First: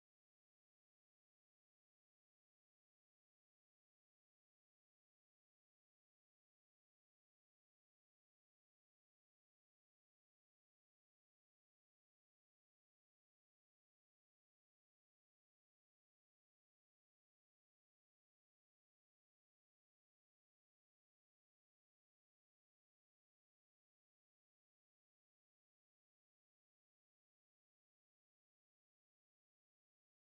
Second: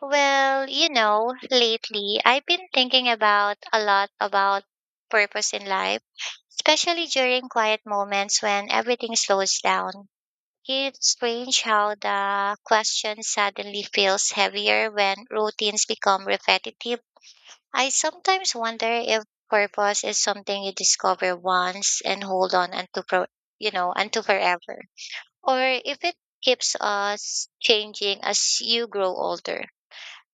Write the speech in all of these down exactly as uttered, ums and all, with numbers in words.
Well, you know, lately I've been thinking about a lot about purpose in life, especially during quiet moments when everything slows down. It's strange how the question suddenly feels heavier when routines become repetitive. I sometimes wonder if purpose is something you discover once and hold on unto for, you know, unto forever, or if it keeps us changing as you grow older.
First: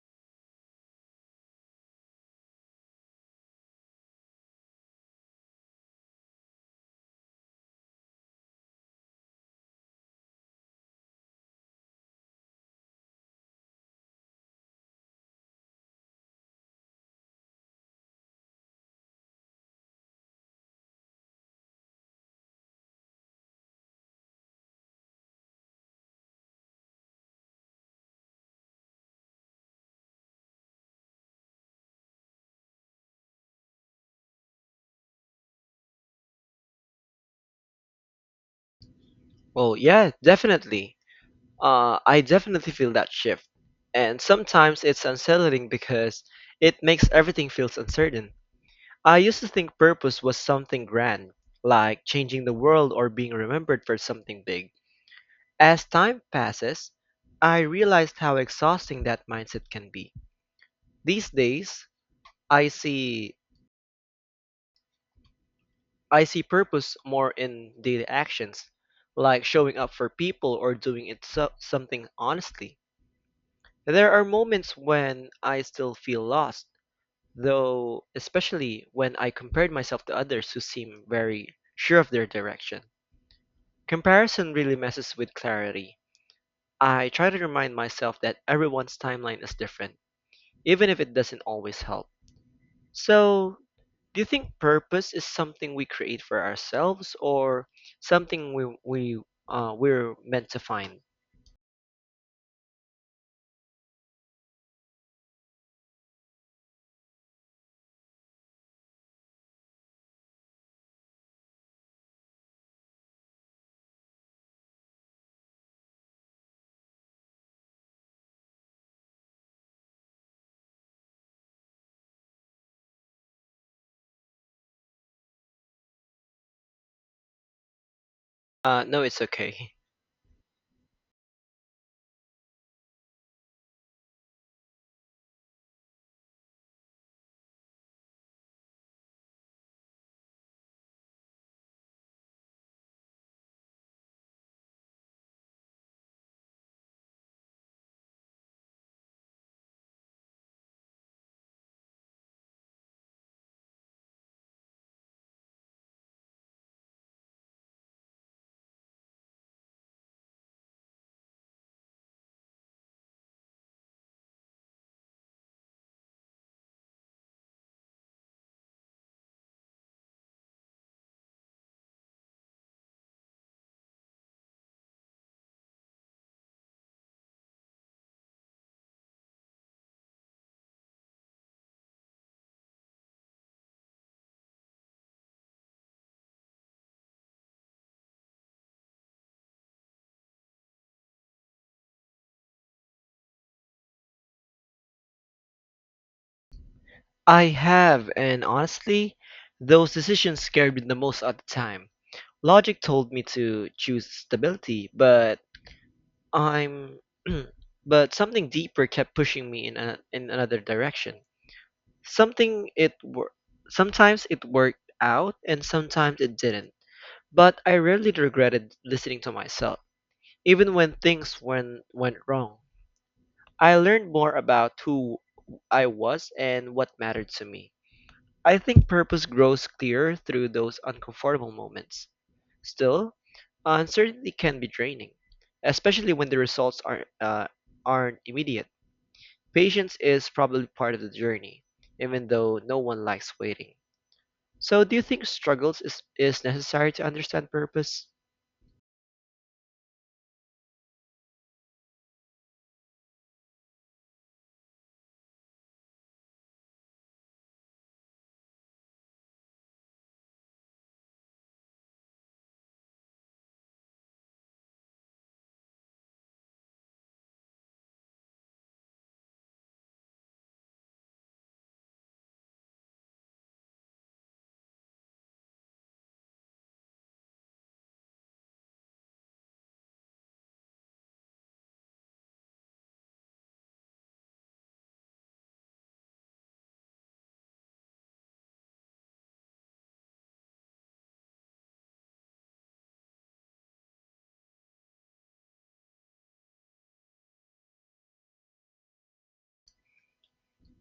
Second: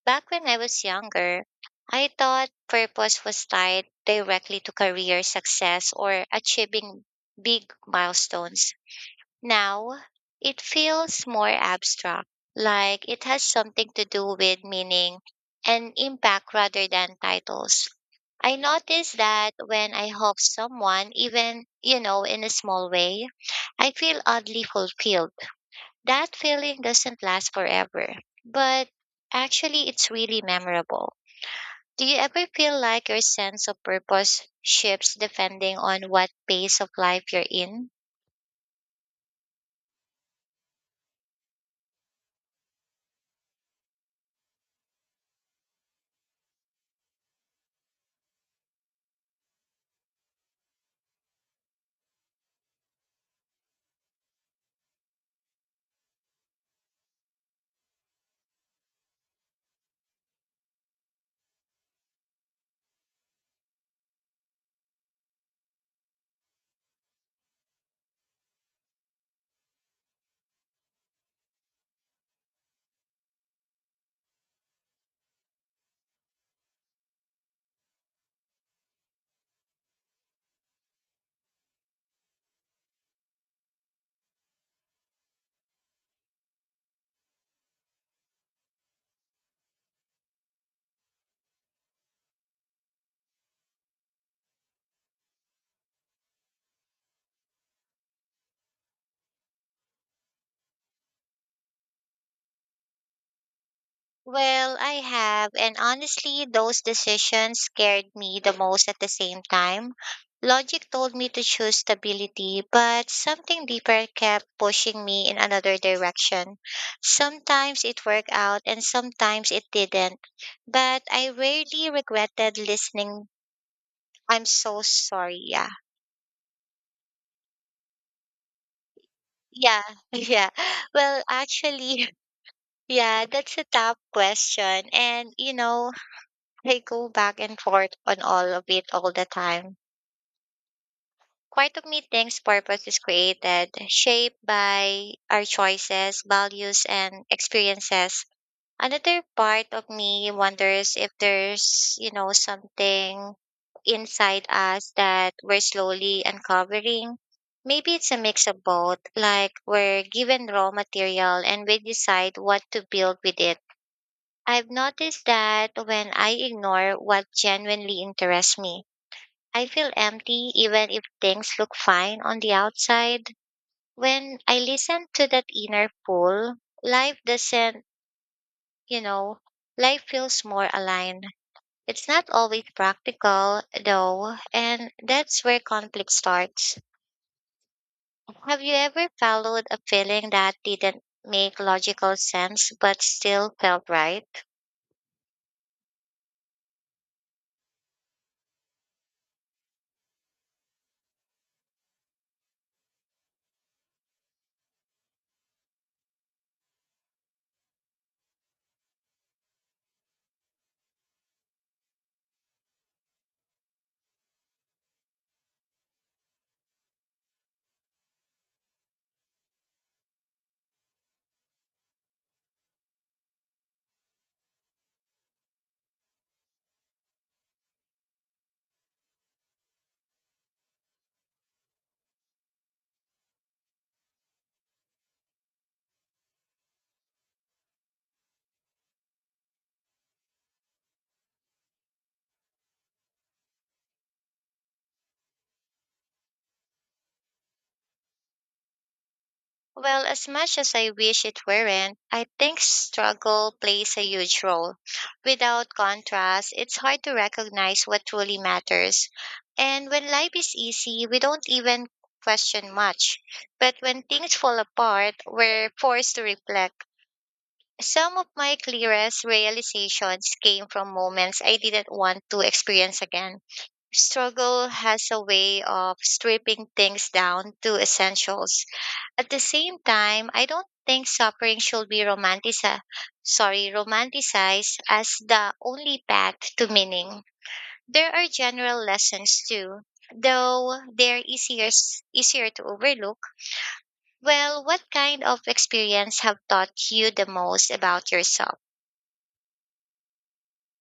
Back when I was younger, I thought purpose was tied directly to career success or achieving big milestones. Now, it feels more abstract, like it has something to do with meaning and impact rather than titles. I notice that when I help someone, even, you know, in a small way, I feel oddly fulfilled that feeling doesn't last forever, but actually it's really memorable. Do you ever feel like your sense of purpose shifts depending on what phase of life you're in? Well, yeah, definitely. Uh, I definitely feel that shift. And sometimes it's unsettling because it makes everything feels uncertain. I used to think purpose was something grand, like changing the world or being remembered for something big. As time passes, I realized how exhausting that mindset can be. These days, I see I see purpose more in daily actions, like showing up for people or doing it so- something honestly. There are moments when I still feel lost, though, especially when I compared myself to others who seem very sure of their direction. Comparison really messes with clarity. I try to remind myself that everyone's timeline is different, even if it doesn't always help. So, do you think purpose is something we create for ourselves or something we, we uh, we're meant to find? Well, I have, and honestly, those decisions scared me the most at the same time. Logic told me to choose stability, but something deeper kept pushing me in another direction. Sometimes it worked out and sometimes it didn't, but I rarely regretted listening. I'm so sorry. Yeah. Uh, no, it's okay. Yeah. Yeah. Well, actually, yeah, that's a tough question. And, you know, I go back and forth on all of it all the time. Quite of me thinks purpose is created, shaped by our choices, values, and experiences. Another part of me wonders if there's, you know, something inside us that we're slowly uncovering. Maybe it's a mix of both, like we're given raw material and we decide what to build with it. I've noticed that when I ignore what genuinely interests me, I feel empty even if things look fine on the outside. When I listen to that inner pull, life doesn't, you know, life feels more aligned. It's not always practical, though, and that's where conflict starts. Have you ever followed a feeling that didn't make logical sense but still felt right? I have, and honestly, those decisions scared me the most at the time. Logic told me to choose stability, but I'm but something deeper kept pushing me in a, in another direction. Something it wor- Sometimes it worked out and sometimes it didn't. But I rarely regretted listening to myself, even when things went went wrong. I learned more about who I was and what mattered to me. I think purpose grows clearer through those uncomfortable moments. Still, uncertainty can be draining, especially when the results aren't, uh, aren't immediate. Patience is probably part of the journey, even though no one likes waiting. So, do you think struggles is, is necessary to understand purpose? Well, as much as I wish it weren't, I think struggle plays a huge role. Without contrast, it's hard to recognize what truly matters. And when life is easy, we don't even question much. But when things fall apart, we're forced to reflect. Some of my clearest realizations came from moments I didn't want to experience again. Struggle has a way of stripping things down to essentials at the same time, I don't think suffering should be romanticized, sorry, romanticized as the only path to meaning. There are general lessons too, though they're easier easier to overlook. Well, what kind of experience have taught you the most about yourself?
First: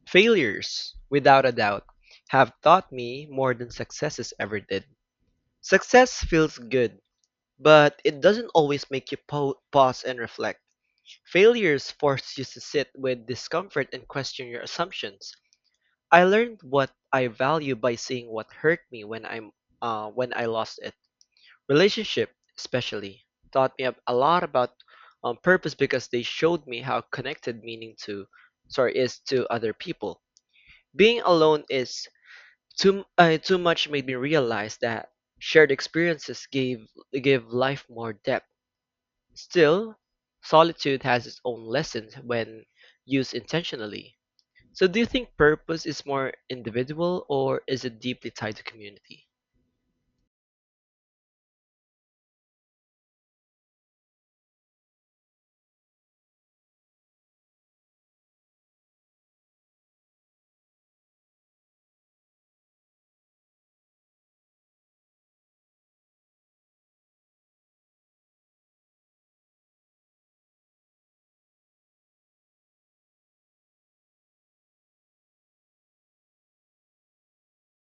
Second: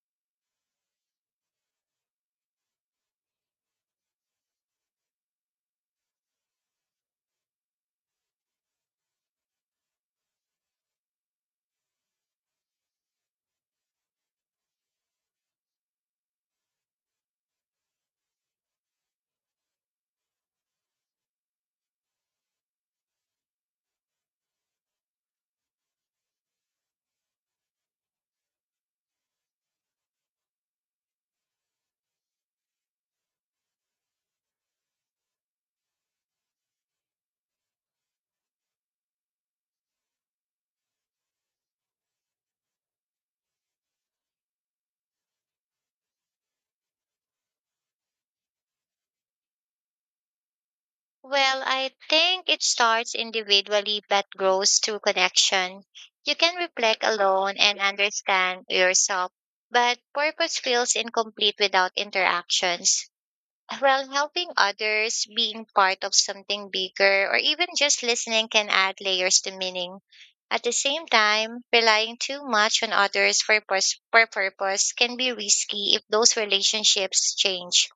Failures, without a doubt, have taught me more than successes ever did. Success feels good, but it doesn't always make you po- pause and reflect. Failures force you to sit with discomfort and question your assumptions. I learned what I value by seeing what hurt me when I'm uh, when I lost it. Relationship, especially, taught me a lot about um, purpose because they showed me how connected meaning to sorry is to other people. Being alone is too uh, too much made me realize that shared experiences gave give life more depth. Still, solitude has its own lessons when used intentionally. So, do you think purpose is more individual or is it deeply tied to community? Well, I think it starts individually but grows through connection. You can reflect alone and understand yourself, but purpose feels incomplete without interactions. Well, helping others, being part of something bigger, or even just listening can add layers to meaning. At the same time, relying too much on others for, purs- for purpose can be risky if those relationships change.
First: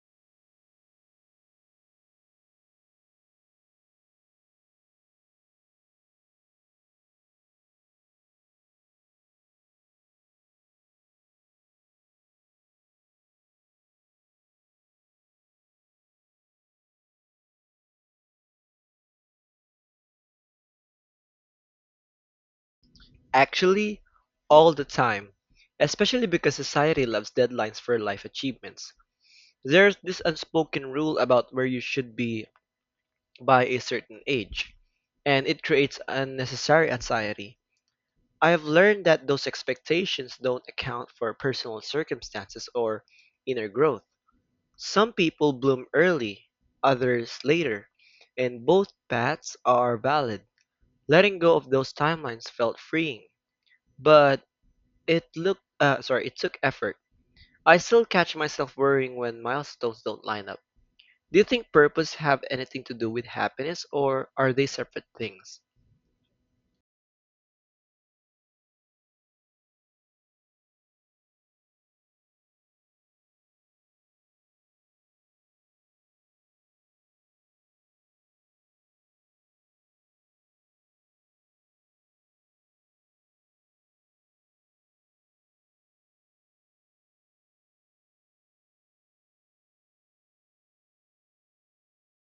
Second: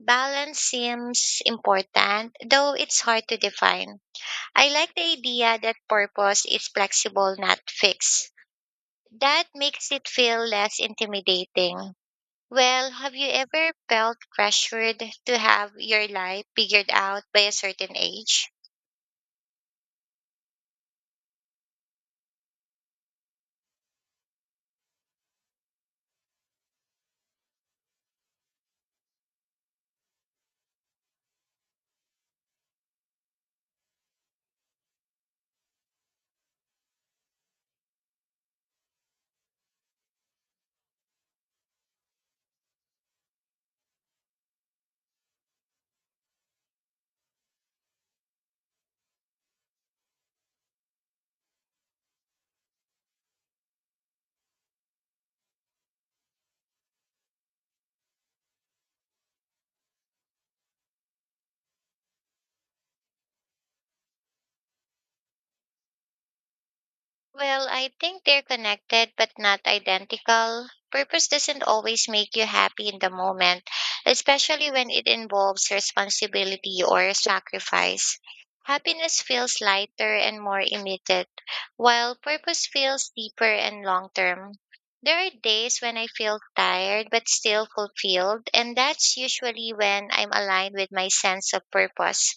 Balance seems important, though it's hard to define. I like the idea that purpose is flexible, not fixed. That makes it feel less intimidating. Well, have you ever felt pressured to have your life figured out by a certain age? Actually, all the time, especially because society loves deadlines for life achievements. There's this unspoken rule about where you should be by a certain age, and it creates unnecessary anxiety. I have learned that those expectations don't account for personal circumstances or inner growth. Some people bloom early, others later, and both paths are valid. Letting go of those timelines felt freeing, but it looked uh, sorry, it took effort. I still catch myself worrying when milestones don't line up. Do you think purpose have anything to do with happiness or are they separate things? Well, I think they're connected but not identical. Purpose doesn't always make you happy in the moment, especially when it involves responsibility or sacrifice. Happiness feels lighter and more immediate, while purpose feels deeper and long term. There are days when I feel tired but still fulfilled, and that's usually when I'm aligned with my sense of purpose.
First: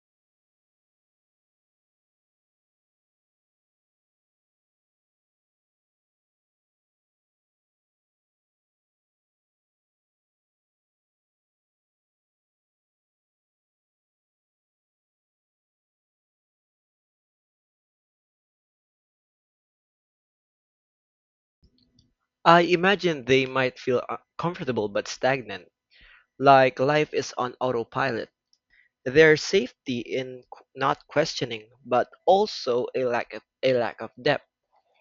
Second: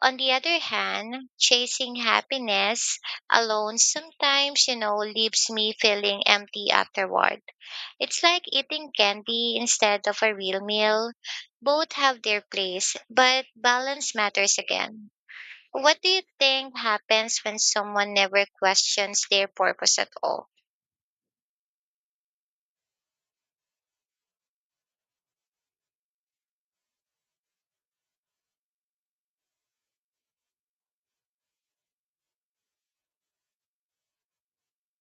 On the other hand, chasing happiness alone sometimes, you know, leaves me feeling empty afterward. It's like eating candy instead of a real meal. Both have their place, but balance matters again. What do you think happens when someone never questions their purpose at all? I imagine they might feel uh, comfortable but stagnant, like life is on autopilot. There's safety in q- not questioning, but also a lack of a lack of depth.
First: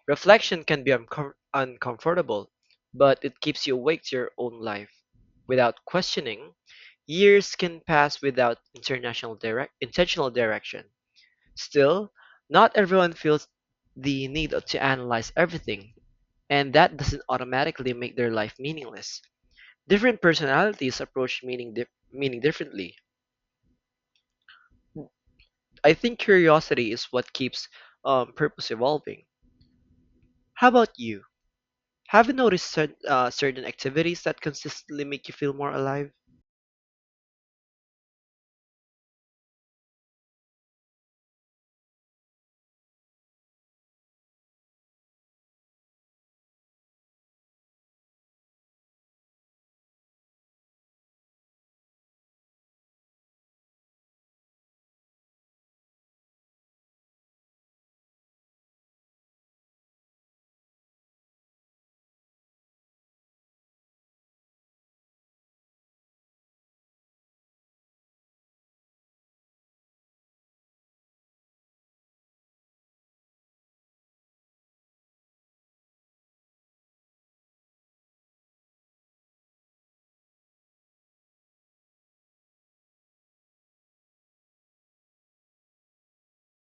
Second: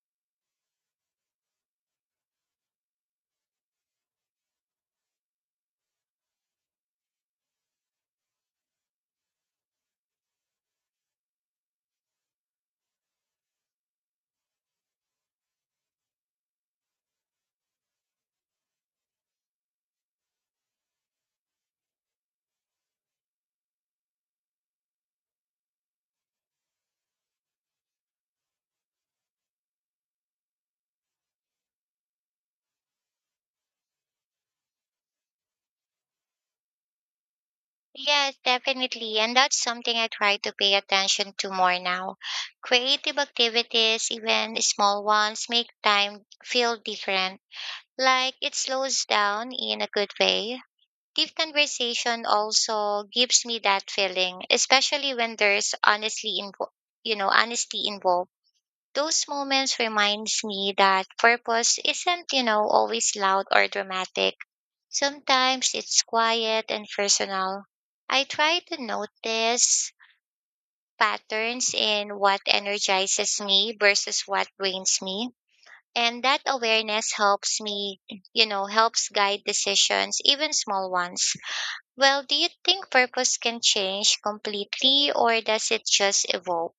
Reflection can be uncom- uncomfortable, but it keeps you awake to your own life. Without questioning, years can pass without international direct intentional direction. Still, not everyone feels the need to analyze everything, and that doesn't automatically make their life meaningless. Different personalities approach meaning dif- meaning differently. I think curiosity is what keeps um, purpose evolving. How about you? Have you noticed cer- uh, certain activities that consistently make you feel more alive? Yes, definitely. And that's something I try to pay attention to more now. Creative activities, even small ones, make time feel different. Like it slows down in a good way. Deep conversation also gives me that feeling, especially when there's honestly invo- you know, honesty involved. Those moments reminds me that purpose isn't, you know, always loud or dramatic. Sometimes it's quiet and personal. I try to notice patterns in what energizes me versus what drains me and that awareness helps me you know helps guide decisions even small ones. Well, do you think purpose can change completely or does it just evolve?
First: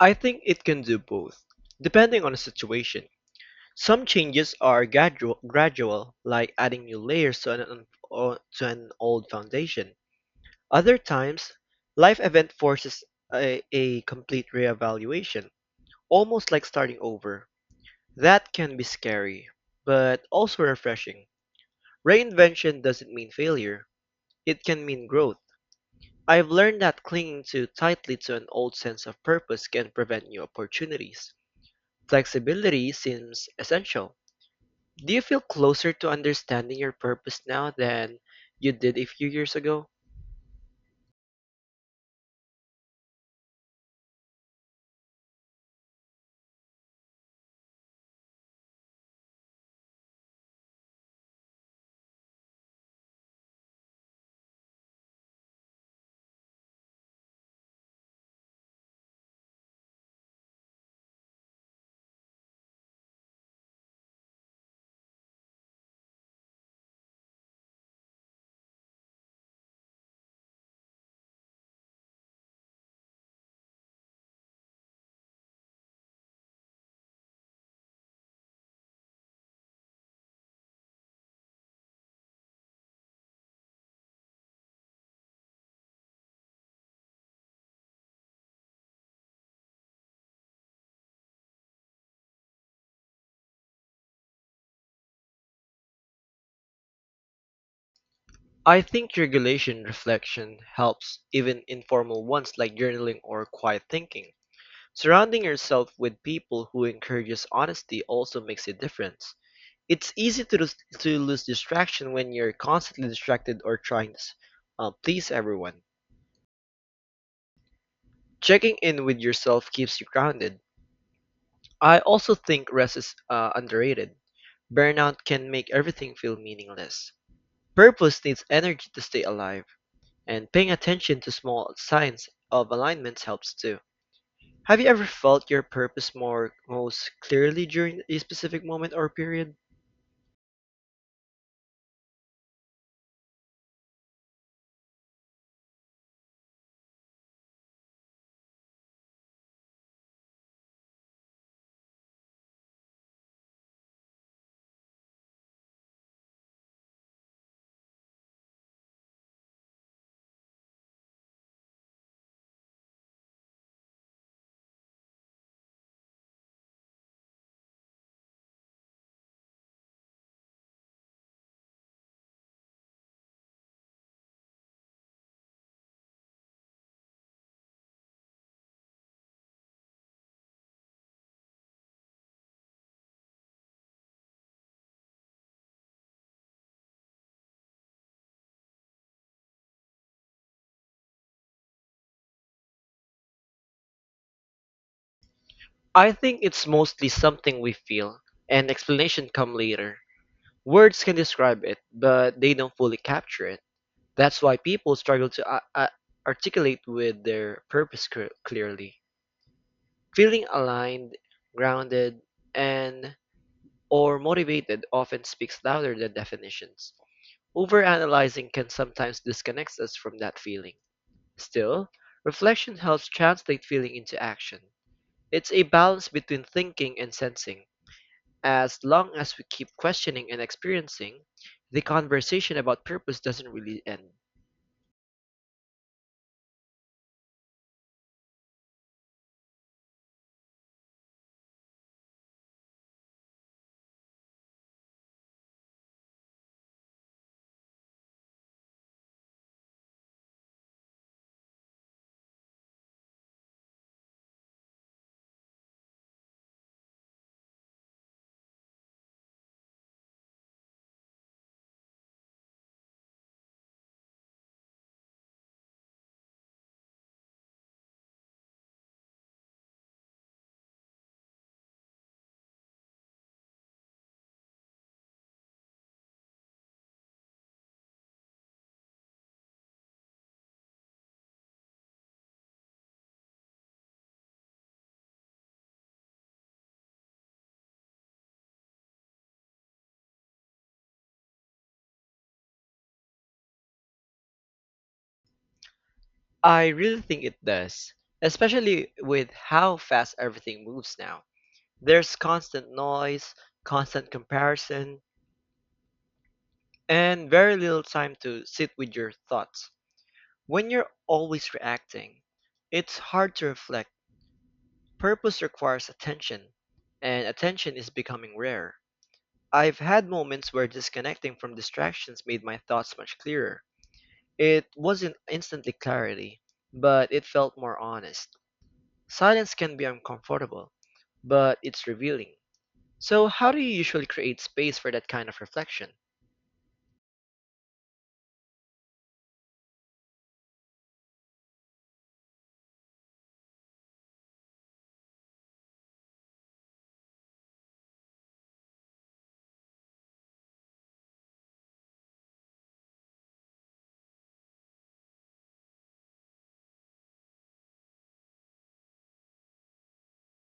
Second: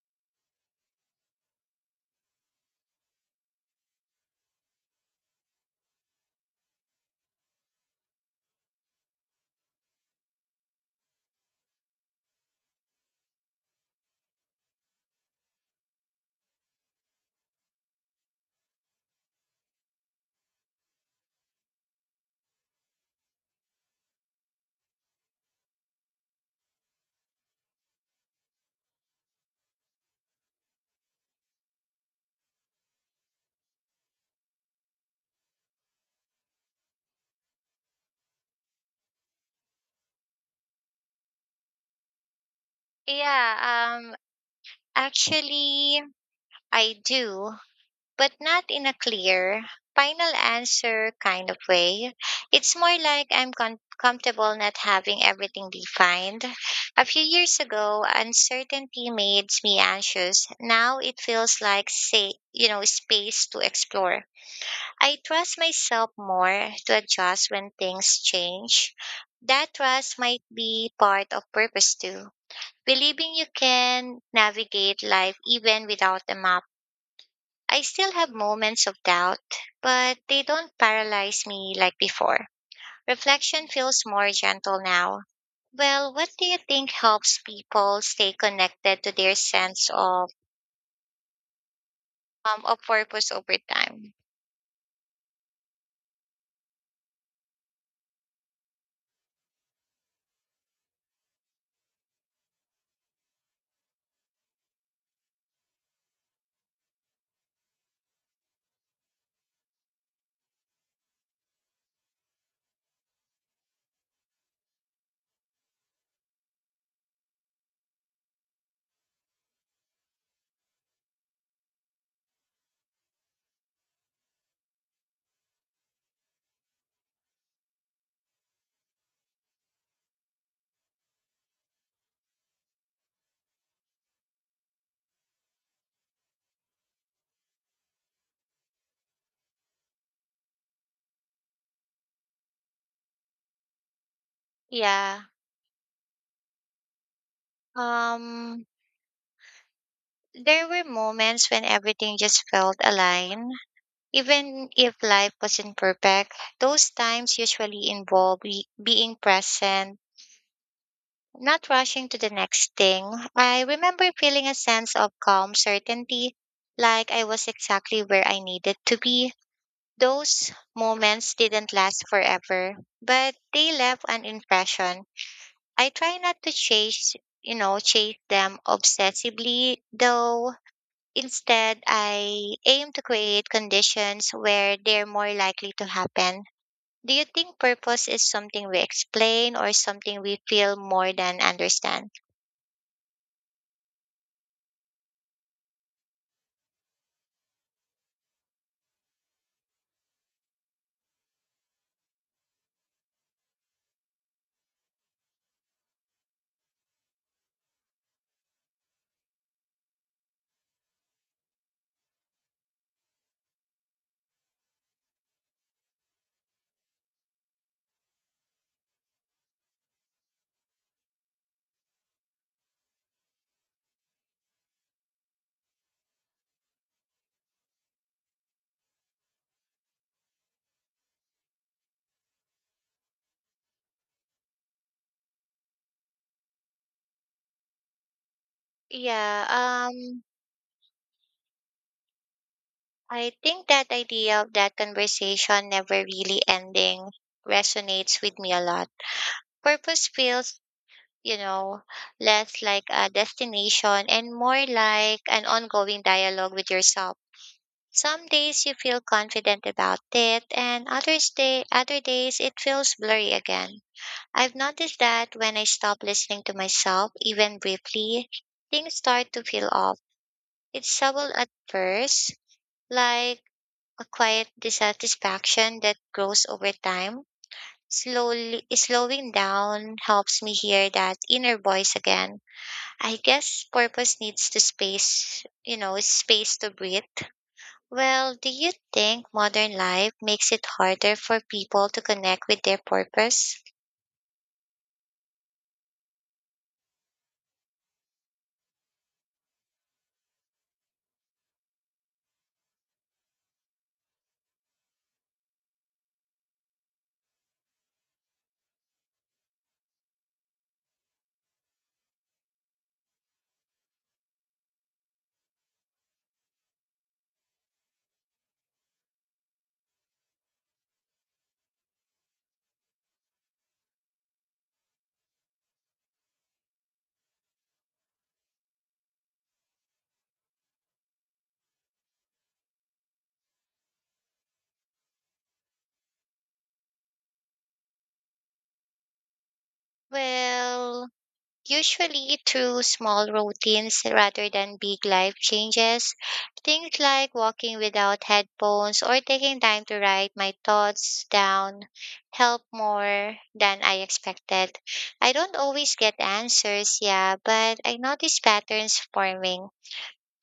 I think it can do both, depending on the situation. Some changes are gradual, gradual like adding new layers to an, un- o- to an old foundation. Other times, life event forces a, a complete reevaluation, almost like starting over. That can be scary, but also refreshing. Reinvention doesn't mean failure. It can mean growth. I've learned that clinging too tightly to an old sense of purpose can prevent new opportunities. Flexibility seems essential. Do you feel closer to understanding your purpose now than you did a few years ago? yeah um actually I do, but not in a clear, final answer kind of way. It's more like I'm con- comfortable not having everything defined. A few years ago, uncertainty made me anxious. Now it feels like, say, you know, space to explore. I trust myself more to adjust when things change. That trust might be part of purpose too. Believing you can navigate life even without a map. I still have moments of doubt, but they don't paralyze me like before. Reflection feels more gentle now. Well, what do you think helps people stay connected to their sense of um of purpose over time? I think regulation reflection helps, even informal ones like journaling or quiet thinking. Surrounding yourself with people who encourages honesty also makes a difference. It's easy to lose, to lose distraction when you're constantly distracted or trying to s- uh, please everyone. Checking in with yourself keeps you grounded. I also think rest is uh, underrated. Burnout can make everything feel meaningless. Purpose needs energy to stay alive, and paying attention to small signs of alignments helps too. Have you ever felt your purpose more most clearly during a specific moment or period? Yeah. Um there were moments when everything just felt aligned. Even if life wasn't perfect, those times usually involve be- being present. Not rushing to the next thing, I remember feeling a sense of calm certainty, like I was exactly where I needed to be. Those moments didn't last forever, but they left an impression. I try not to chase, you know, chase them obsessively, though instead I aim to create conditions where they're more likely to happen. Do you think purpose is something we explain or something we feel more than understand? I think it's mostly something we feel, and explanation come later. Words can describe it, but they don't fully capture it. That's why people struggle to a- a- articulate with their purpose cre- clearly. Feeling aligned, grounded, and or motivated often speaks louder than definitions. Overanalyzing can sometimes disconnect us from that feeling. Still, reflection helps translate feeling into action. It's a balance between thinking and sensing. As long as we keep questioning and experiencing, the conversation about purpose doesn't really end. Yeah, um, I think that idea of that conversation never really ending resonates with me a lot. Purpose feels, you know, less like a destination and more like an ongoing dialogue with yourself. Some days you feel confident about it, and others day, other days it feels blurry again. I've noticed that when I stop listening to myself, even briefly, things start to feel off. It's subtle at first, like a quiet dissatisfaction that grows over time. Slowly Slowing down helps me hear that inner voice again. I guess purpose needs to space, you know, space to breathe. Well, do you think modern life makes it harder for people to connect with their purpose? I really think it does, especially with how fast everything moves now. There's constant noise, constant comparison, and very little time to sit with your thoughts. When you're always reacting, it's hard to reflect. Purpose requires attention, and attention is becoming rare. I've had moments where disconnecting from distractions made my thoughts much clearer. It wasn't instantly clarity, but it felt more honest. Silence can be uncomfortable, but it's revealing. So, how do you usually create space for that kind of reflection? Well, usually through small routines rather than big life changes. Things like walking without headphones or taking time to write my thoughts down help more than I expected. I don't always get answers, yeah, but I notice patterns forming.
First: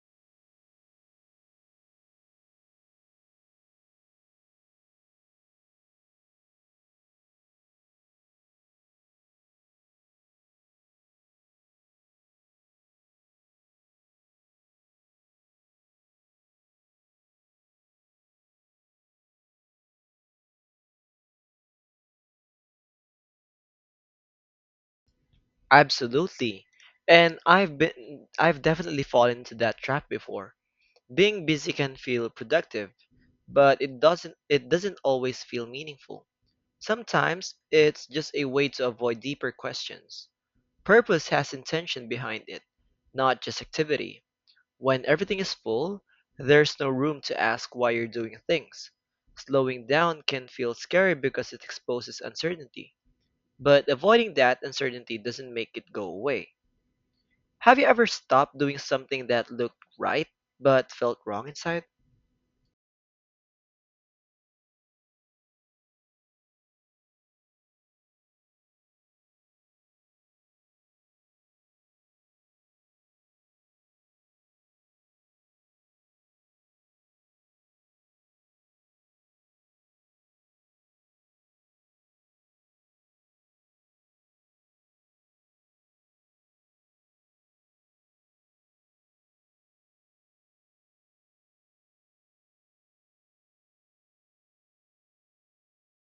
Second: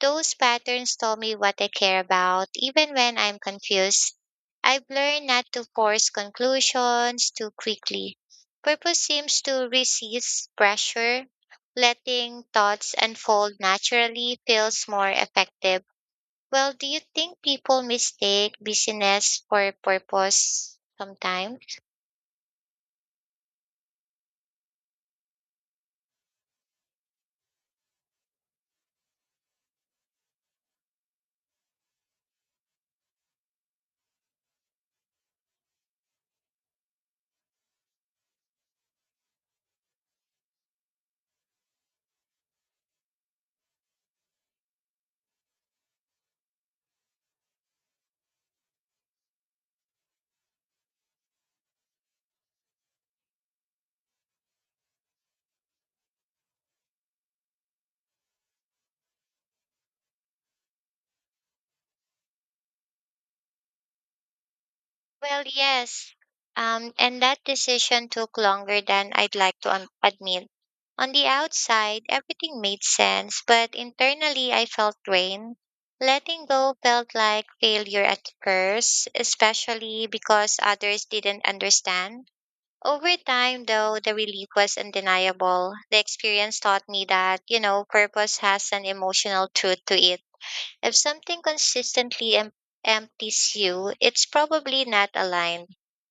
Those patterns tell me what I care about, even when I'm confused. I've learned not to force conclusions too quickly. Purpose seems to resist pressure. Letting thoughts unfold naturally feels more effective. Well, do you think people mistake busyness for purpose sometimes? Absolutely. And I've been I've definitely fallen into that trap before. Being busy can feel productive, but it doesn't it doesn't always feel meaningful. Sometimes it's just a way to avoid deeper questions. Purpose has intention behind it, not just activity. When everything is full, there's no room to ask why you're doing things. Slowing down can feel scary because it exposes uncertainty. But avoiding that uncertainty doesn't make it go away. Have you ever stopped doing something that looked right but felt wrong inside? Well, yes. Um, and that decision took longer than I'd like to un- admit. On the outside, everything made sense, but internally I felt drained. Letting go felt like failure at first, especially because others didn't understand. Over time, though, the relief was undeniable. The experience taught me that, you know, purpose has an emotional truth to it. If something consistently em- empties you, it's probably not aligned.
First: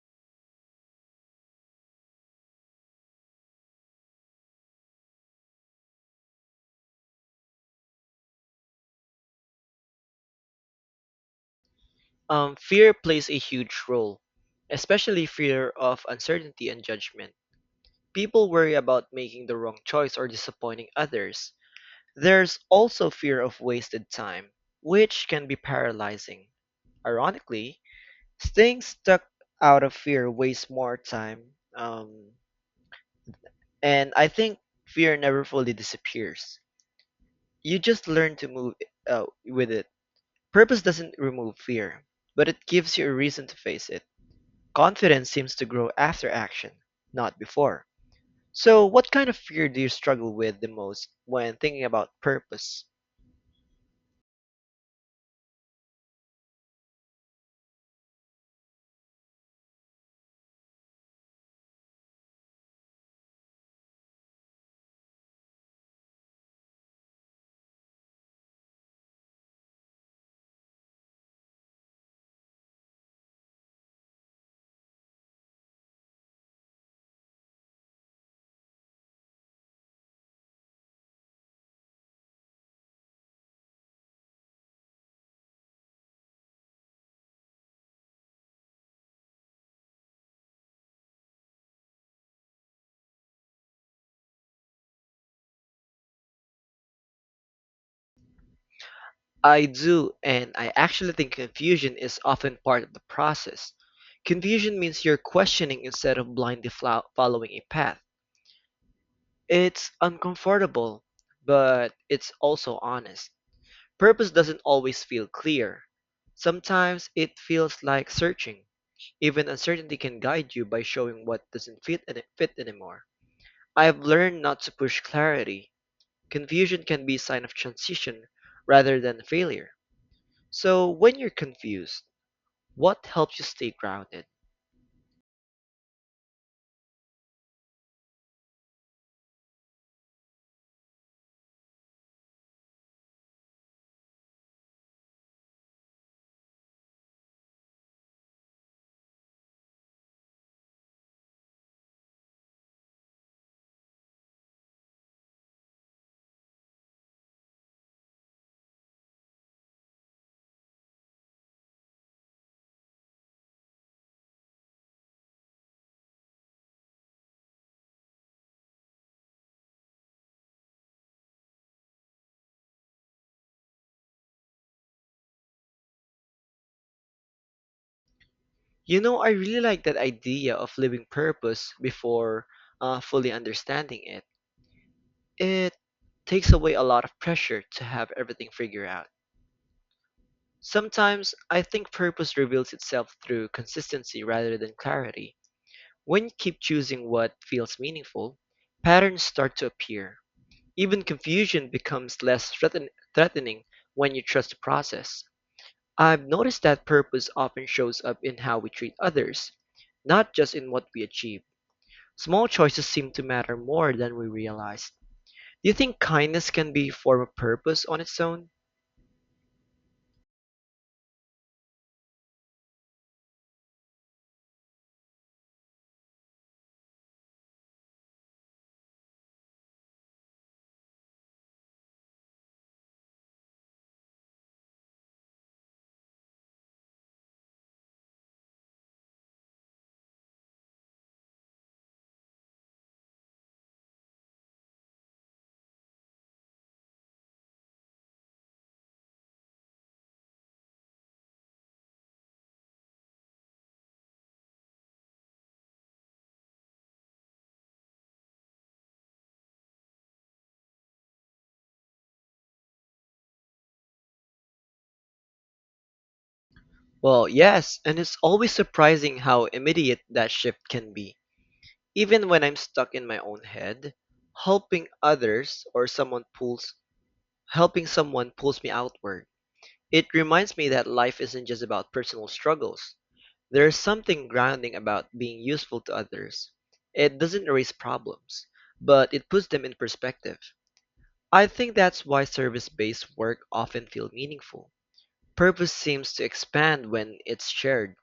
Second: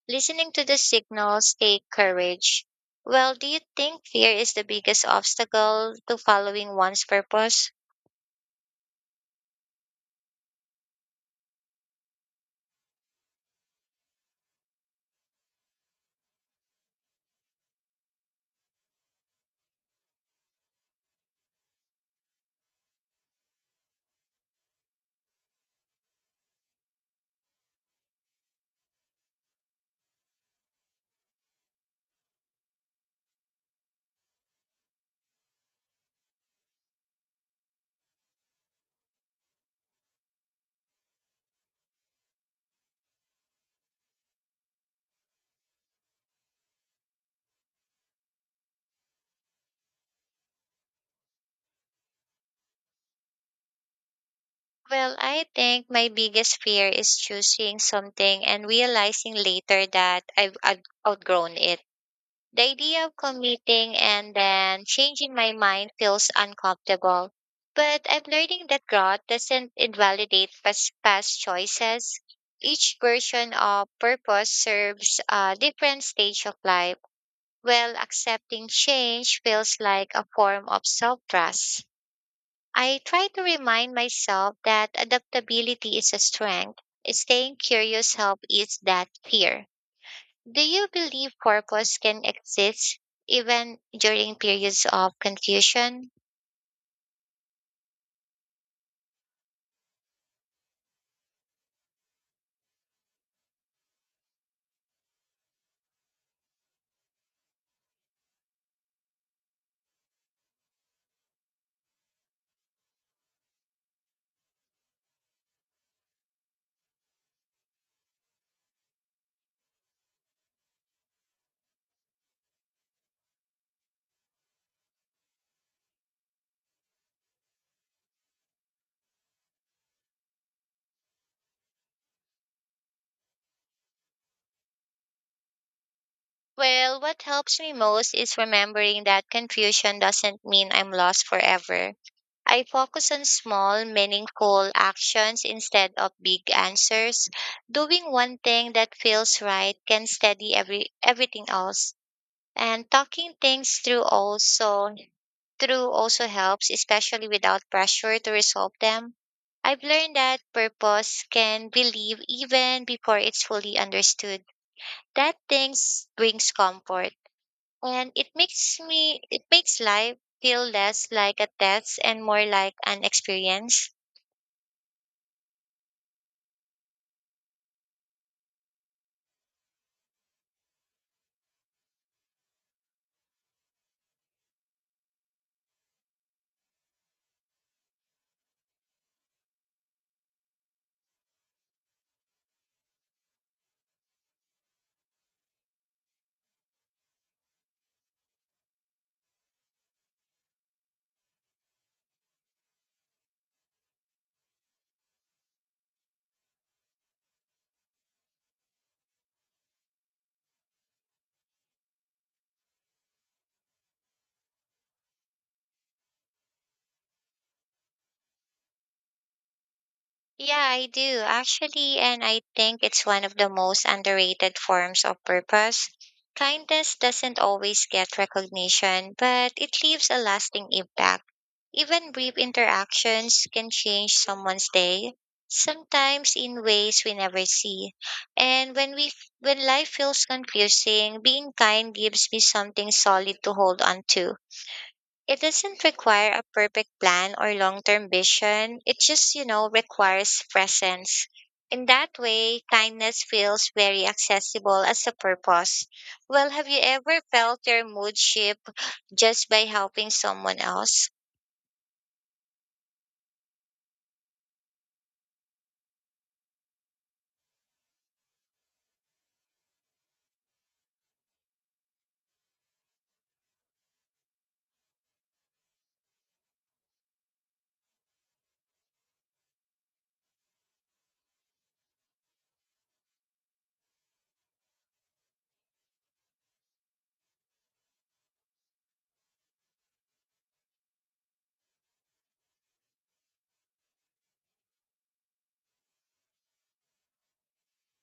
Listening to the signals take courage. Well, do you think fear is the biggest obstacle to following one's purpose? Um, fear plays a huge role, especially fear of uncertainty and judgment. People worry about making the wrong choice or disappointing others. There's also fear of wasted time, which can be paralyzing. Ironically, staying stuck out of fear wastes more time. Um, and I think fear never fully disappears. You just learn to move uh, with it. Purpose doesn't remove fear, but it gives you a reason to face it. Confidence seems to grow after action, not before. So, what kind of fear do you struggle with the most when thinking about purpose? Well, I think my biggest fear is choosing something and realizing later that I've out- outgrown it. The idea of committing and then changing my mind feels uncomfortable. But I'm learning that growth doesn't invalidate past, past choices. Each version of purpose serves a different stage of life, while accepting change feels like a form of self trust. I try to remind myself that adaptability is a strength. Staying curious helps ease that fear. Do you believe purpose can exist even during periods of confusion? I do, and I actually think confusion is often part of the process. Confusion means you're questioning instead of blindly flo- following a path. It's uncomfortable, but it's also honest. Purpose doesn't always feel clear. Sometimes it feels like searching. Even uncertainty can guide you by showing what doesn't fit and fit anymore. I've learned not to push clarity. Confusion can be a sign of transition rather than failure. So when you're confused, what helps you stay grounded? Well, what helps me most is remembering that confusion doesn't mean I'm lost forever. I focus on small, meaningful actions instead of big answers. Doing one thing that feels right can steady every everything else. And talking things through also through also helps, especially without pressure to resolve them. I've learned that purpose can be lived even before it's fully understood. That things brings comfort and it makes me it makes life feel less like a test and more like an experience. You know, I really like that idea of living purpose before uh, fully understanding it. It takes away a lot of pressure to have everything figured out. Sometimes I think purpose reveals itself through consistency rather than clarity. When you keep choosing what feels meaningful, patterns start to appear. Even confusion becomes less threaten- threatening when you trust the process. I've noticed that purpose often shows up in how we treat others, not just in what we achieve. Small choices seem to matter more than we realize. Do you think kindness can be a form of purpose on its own? Yeah, I do actually, and I think it's one of the most underrated forms of purpose. Kindness doesn't always get recognition, but it leaves a lasting impact. Even brief interactions can change someone's day, sometimes in ways we never see. And when we when life feels confusing, being kind gives me something solid to hold on to. It doesn't require a perfect plan or long term vision. It just, you know, requires presence. In that way, kindness feels very accessible as a purpose. Well, have you ever felt your mood shift just by helping someone else? Well, yes, and it's always surprising how immediate that shift can be. Even when I'm stuck in my own head, helping others or someone pulls helping someone pulls me outward. It reminds me that life isn't just about personal struggles. There is something grounding about being useful to others. It doesn't erase problems, but it puts them in perspective. I think that's why service based work often feels meaningful. Purpose seems to expand when it's shared.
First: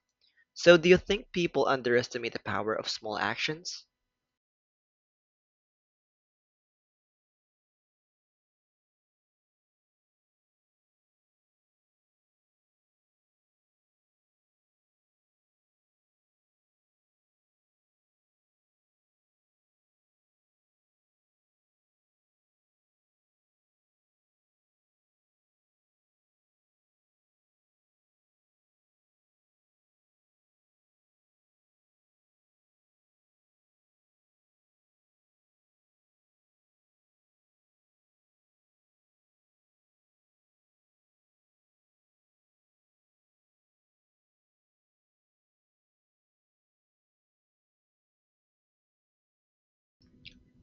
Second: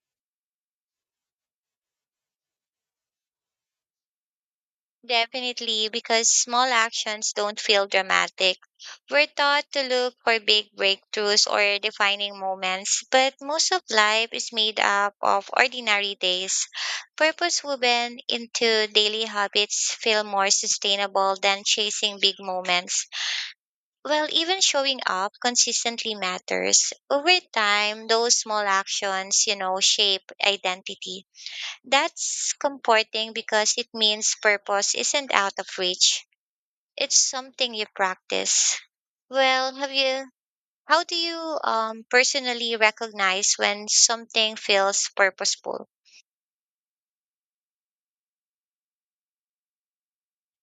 So, do you think people underestimate the power of small actions? Definitely, because small actions don't feel dramatic. We're taught to look for big breakthroughs or defining moments, but most of life is made up of ordinary days. Purpose woven into daily habits feel more sustainable than chasing big moments. Well, even showing up consistently matters. Over time, those small actions, you know, shape identity. That's comforting because it means purpose isn't out of reach. It's something you practice. Well, have you how do you um personally recognize when something feels purposeful?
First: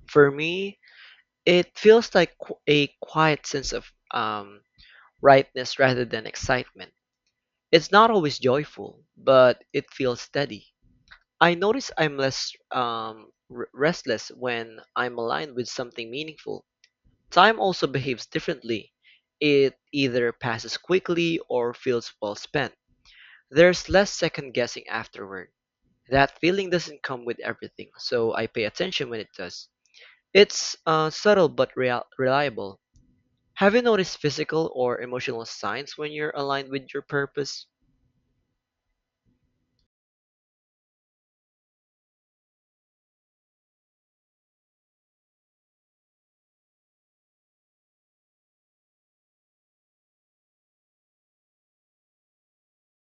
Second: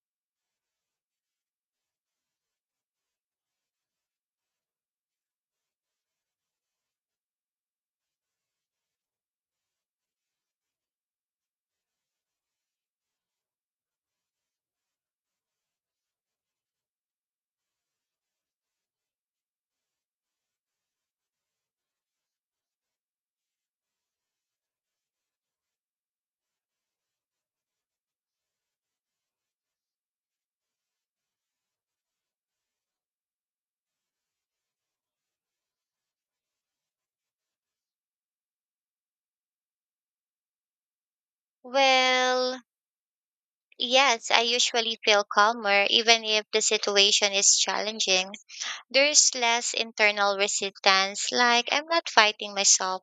For me, it feels like qu- a quiet sense of um, rightness rather than excitement. It's not always joyful, but it feels steady. I notice I'm less um, r- restless when I'm aligned with something meaningful. Time also behaves differently. It either passes quickly or feels well spent. There's less second guessing afterward. That feeling doesn't come with everything, so I pay attention when it does. It's uh, subtle but real- reliable. Have you noticed physical or emotional signs when you're aligned with your purpose? Well, yes, I usually feel calmer even if the situation is challenging. There's less internal resistance like I'm not fighting myself.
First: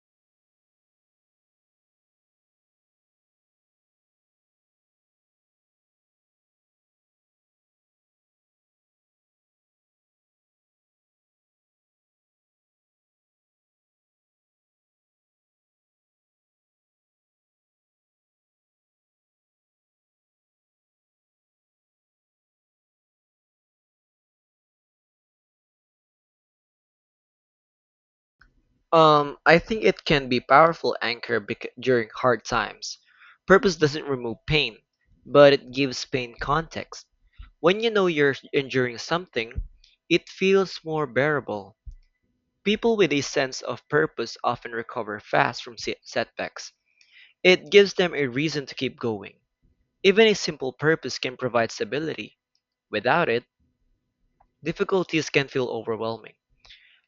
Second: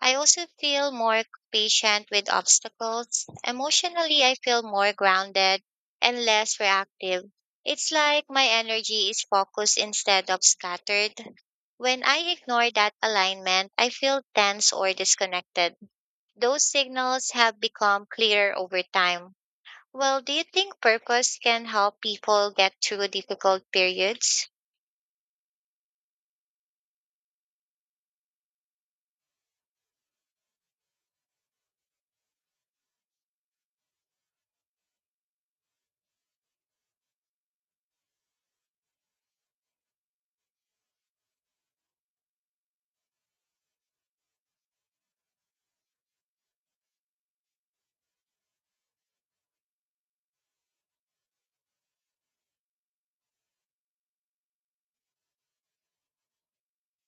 I also feel more patient with obstacles. Emotionally, I feel more grounded and less reactive. It's like my energy is focused instead of scattered. When I ignore that alignment, I feel tense or disconnected. Those signals have become clearer over time. Well, do you think purpose can help people get through difficult periods? Um, I think it can be powerful anchor bec- during hard times. Purpose doesn't remove pain, but it gives pain context. When you know you're enduring something, it feels more bearable. People with a sense of purpose often recover fast from se- setbacks. It gives them a reason to keep going. Even a simple purpose can provide stability. Without it, difficulties can feel overwhelming.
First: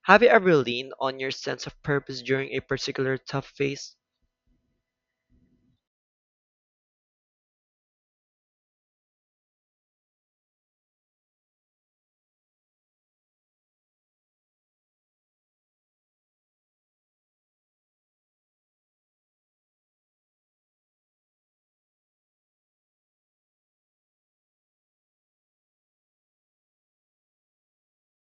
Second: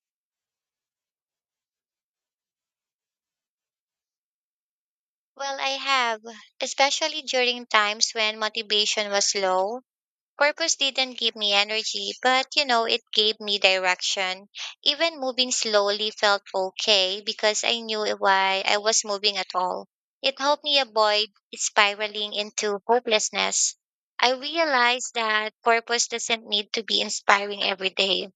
Have you ever leaned on your sense of purpose during a particular tough phase? Well, I have, especially during times when motivation was low. Purpose didn't give me energy, but you know, it gave me direction. Even moving slowly felt okay because I knew why I was moving at all. It helped me avoid spiraling into hopelessness. I realized that purpose doesn't need to be inspiring every day.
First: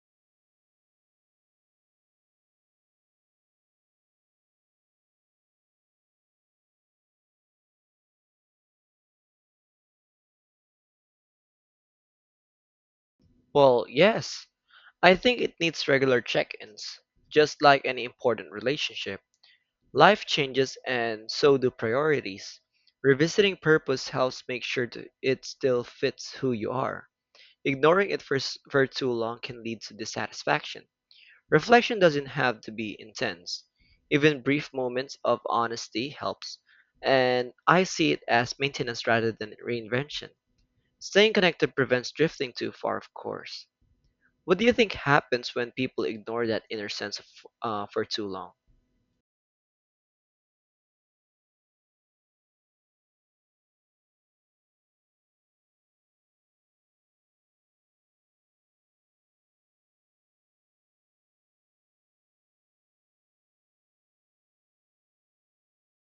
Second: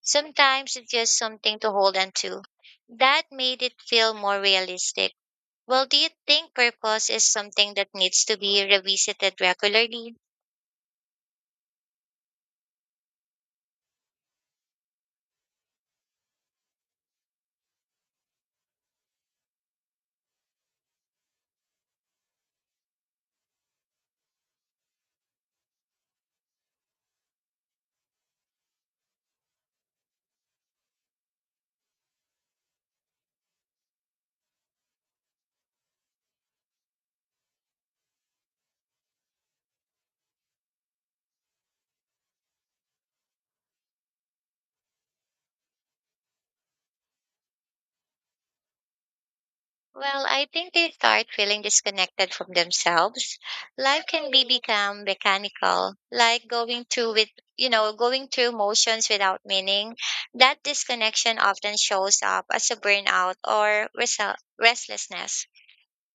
Sometimes it's just something to hold on to. That made it feel more realistic. Well, do you think purpose is something that needs to be revisited regularly? Well, yes, I think it needs regular check ins. Just like any important relationship, life changes and so do priorities. Revisiting purpose helps make sure that it still fits who you are. Ignoring it for, s- for too long can lead to dissatisfaction. Reflection doesn't have to be intense. Even brief moments of honesty helps, and I see it as maintenance rather than reinvention. Staying connected prevents drifting too far, of course. What do you think happens when people ignore that inner sense of, uh, for too long? Well, I think they start feeling disconnected from themselves. Life can be become mechanical, like going through with, you know, going through motions without meaning. That disconnection often shows up as a burnout or resel- restlessness.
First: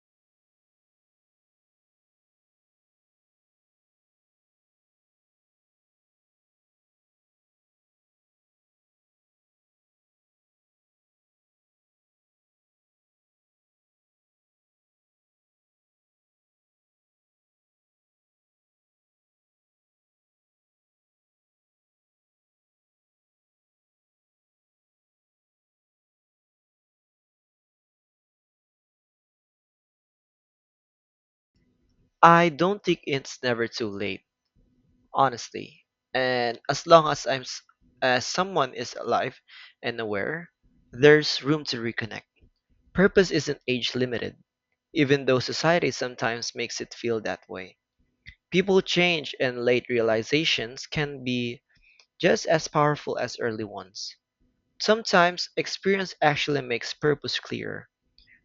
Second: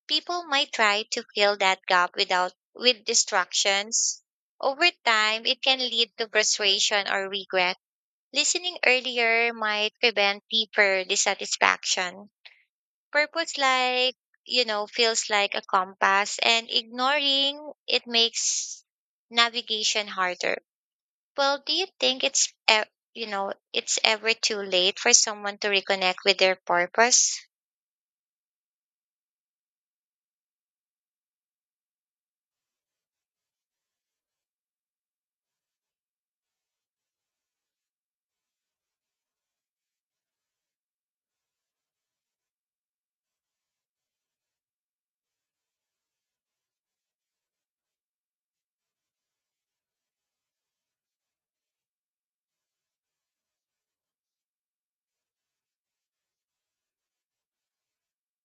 People might try to fill that gap without with distractions. Over time, it can lead to frustration or regret. Listening earlier might prevent deeper dissatisfaction. Purpose like, you know, feels like a compass and ignoring it makes navigation harder. Well, do you think it's e- you know, it's ever too late for someone to reconnect with their purpose? I don't think it's never too late, honestly. And as long as I'm s- as someone is alive and aware, there's room to reconnect. Purpose isn't age limited, even though society sometimes makes it feel that way. People change and late realizations can be just as powerful as early ones. Sometimes experience actually makes purpose clearer.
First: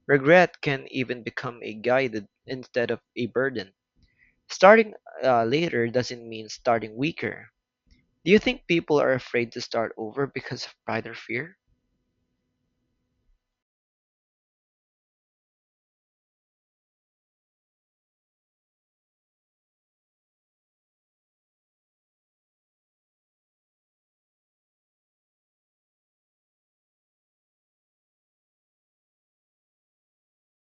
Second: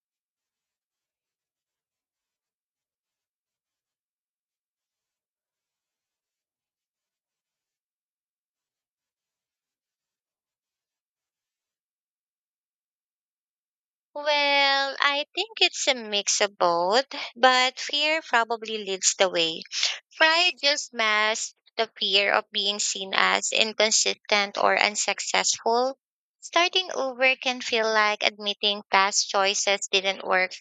Regret can even become a guide instead of a burden. Starting uh, later doesn't mean starting weaker. Do you think people are afraid to start over because of pride or fear? Well, I think it's a mix of both, but fear probably leads the way. Pride just masks the fear of being seen as inconsistent or unsuccessful. Starting over can feel like admitting past choices didn't work,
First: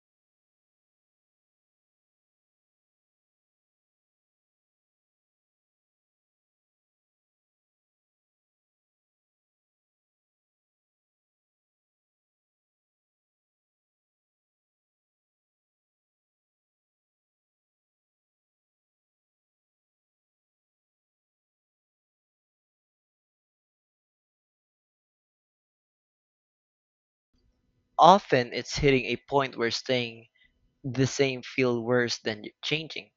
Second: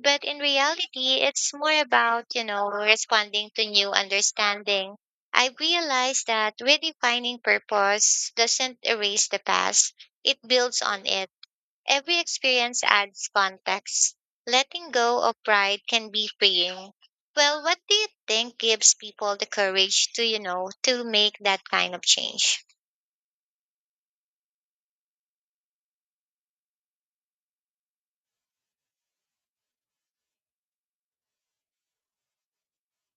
but in reality, it's more about, you know, responding to new understanding. I realized that redefining purpose doesn't erase the past, it builds on it. Every experience adds context. Letting go of pride can be freeing. Well, what do you think gives people the courage to, you know, to make that kind of change? Often it's hitting a point where staying the same feels worse than changing.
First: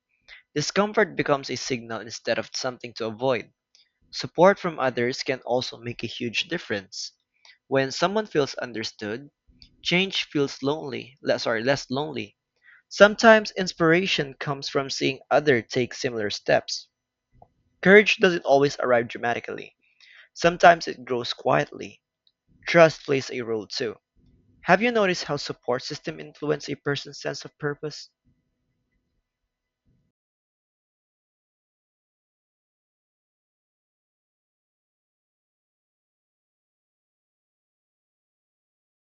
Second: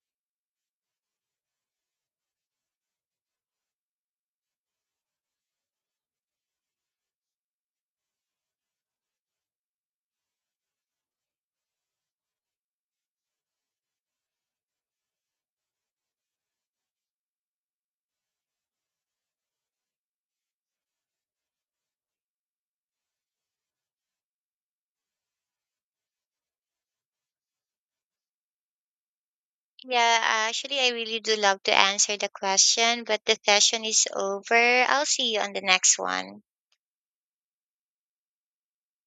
Discomfort becomes a signal instead of something to avoid. Support from others can also make a huge difference. When someone feels understood, change feels lonely, le- sorry, less lonely. Sometimes inspiration comes from seeing others take similar steps. Courage doesn't always arrive dramatically. Sometimes it grows quietly. Trust plays a role too. Have you noticed how support system influence a person's sense of purpose? Yeah, actually, I really do love to answer the question, but the session is over. I'll see you on the next one.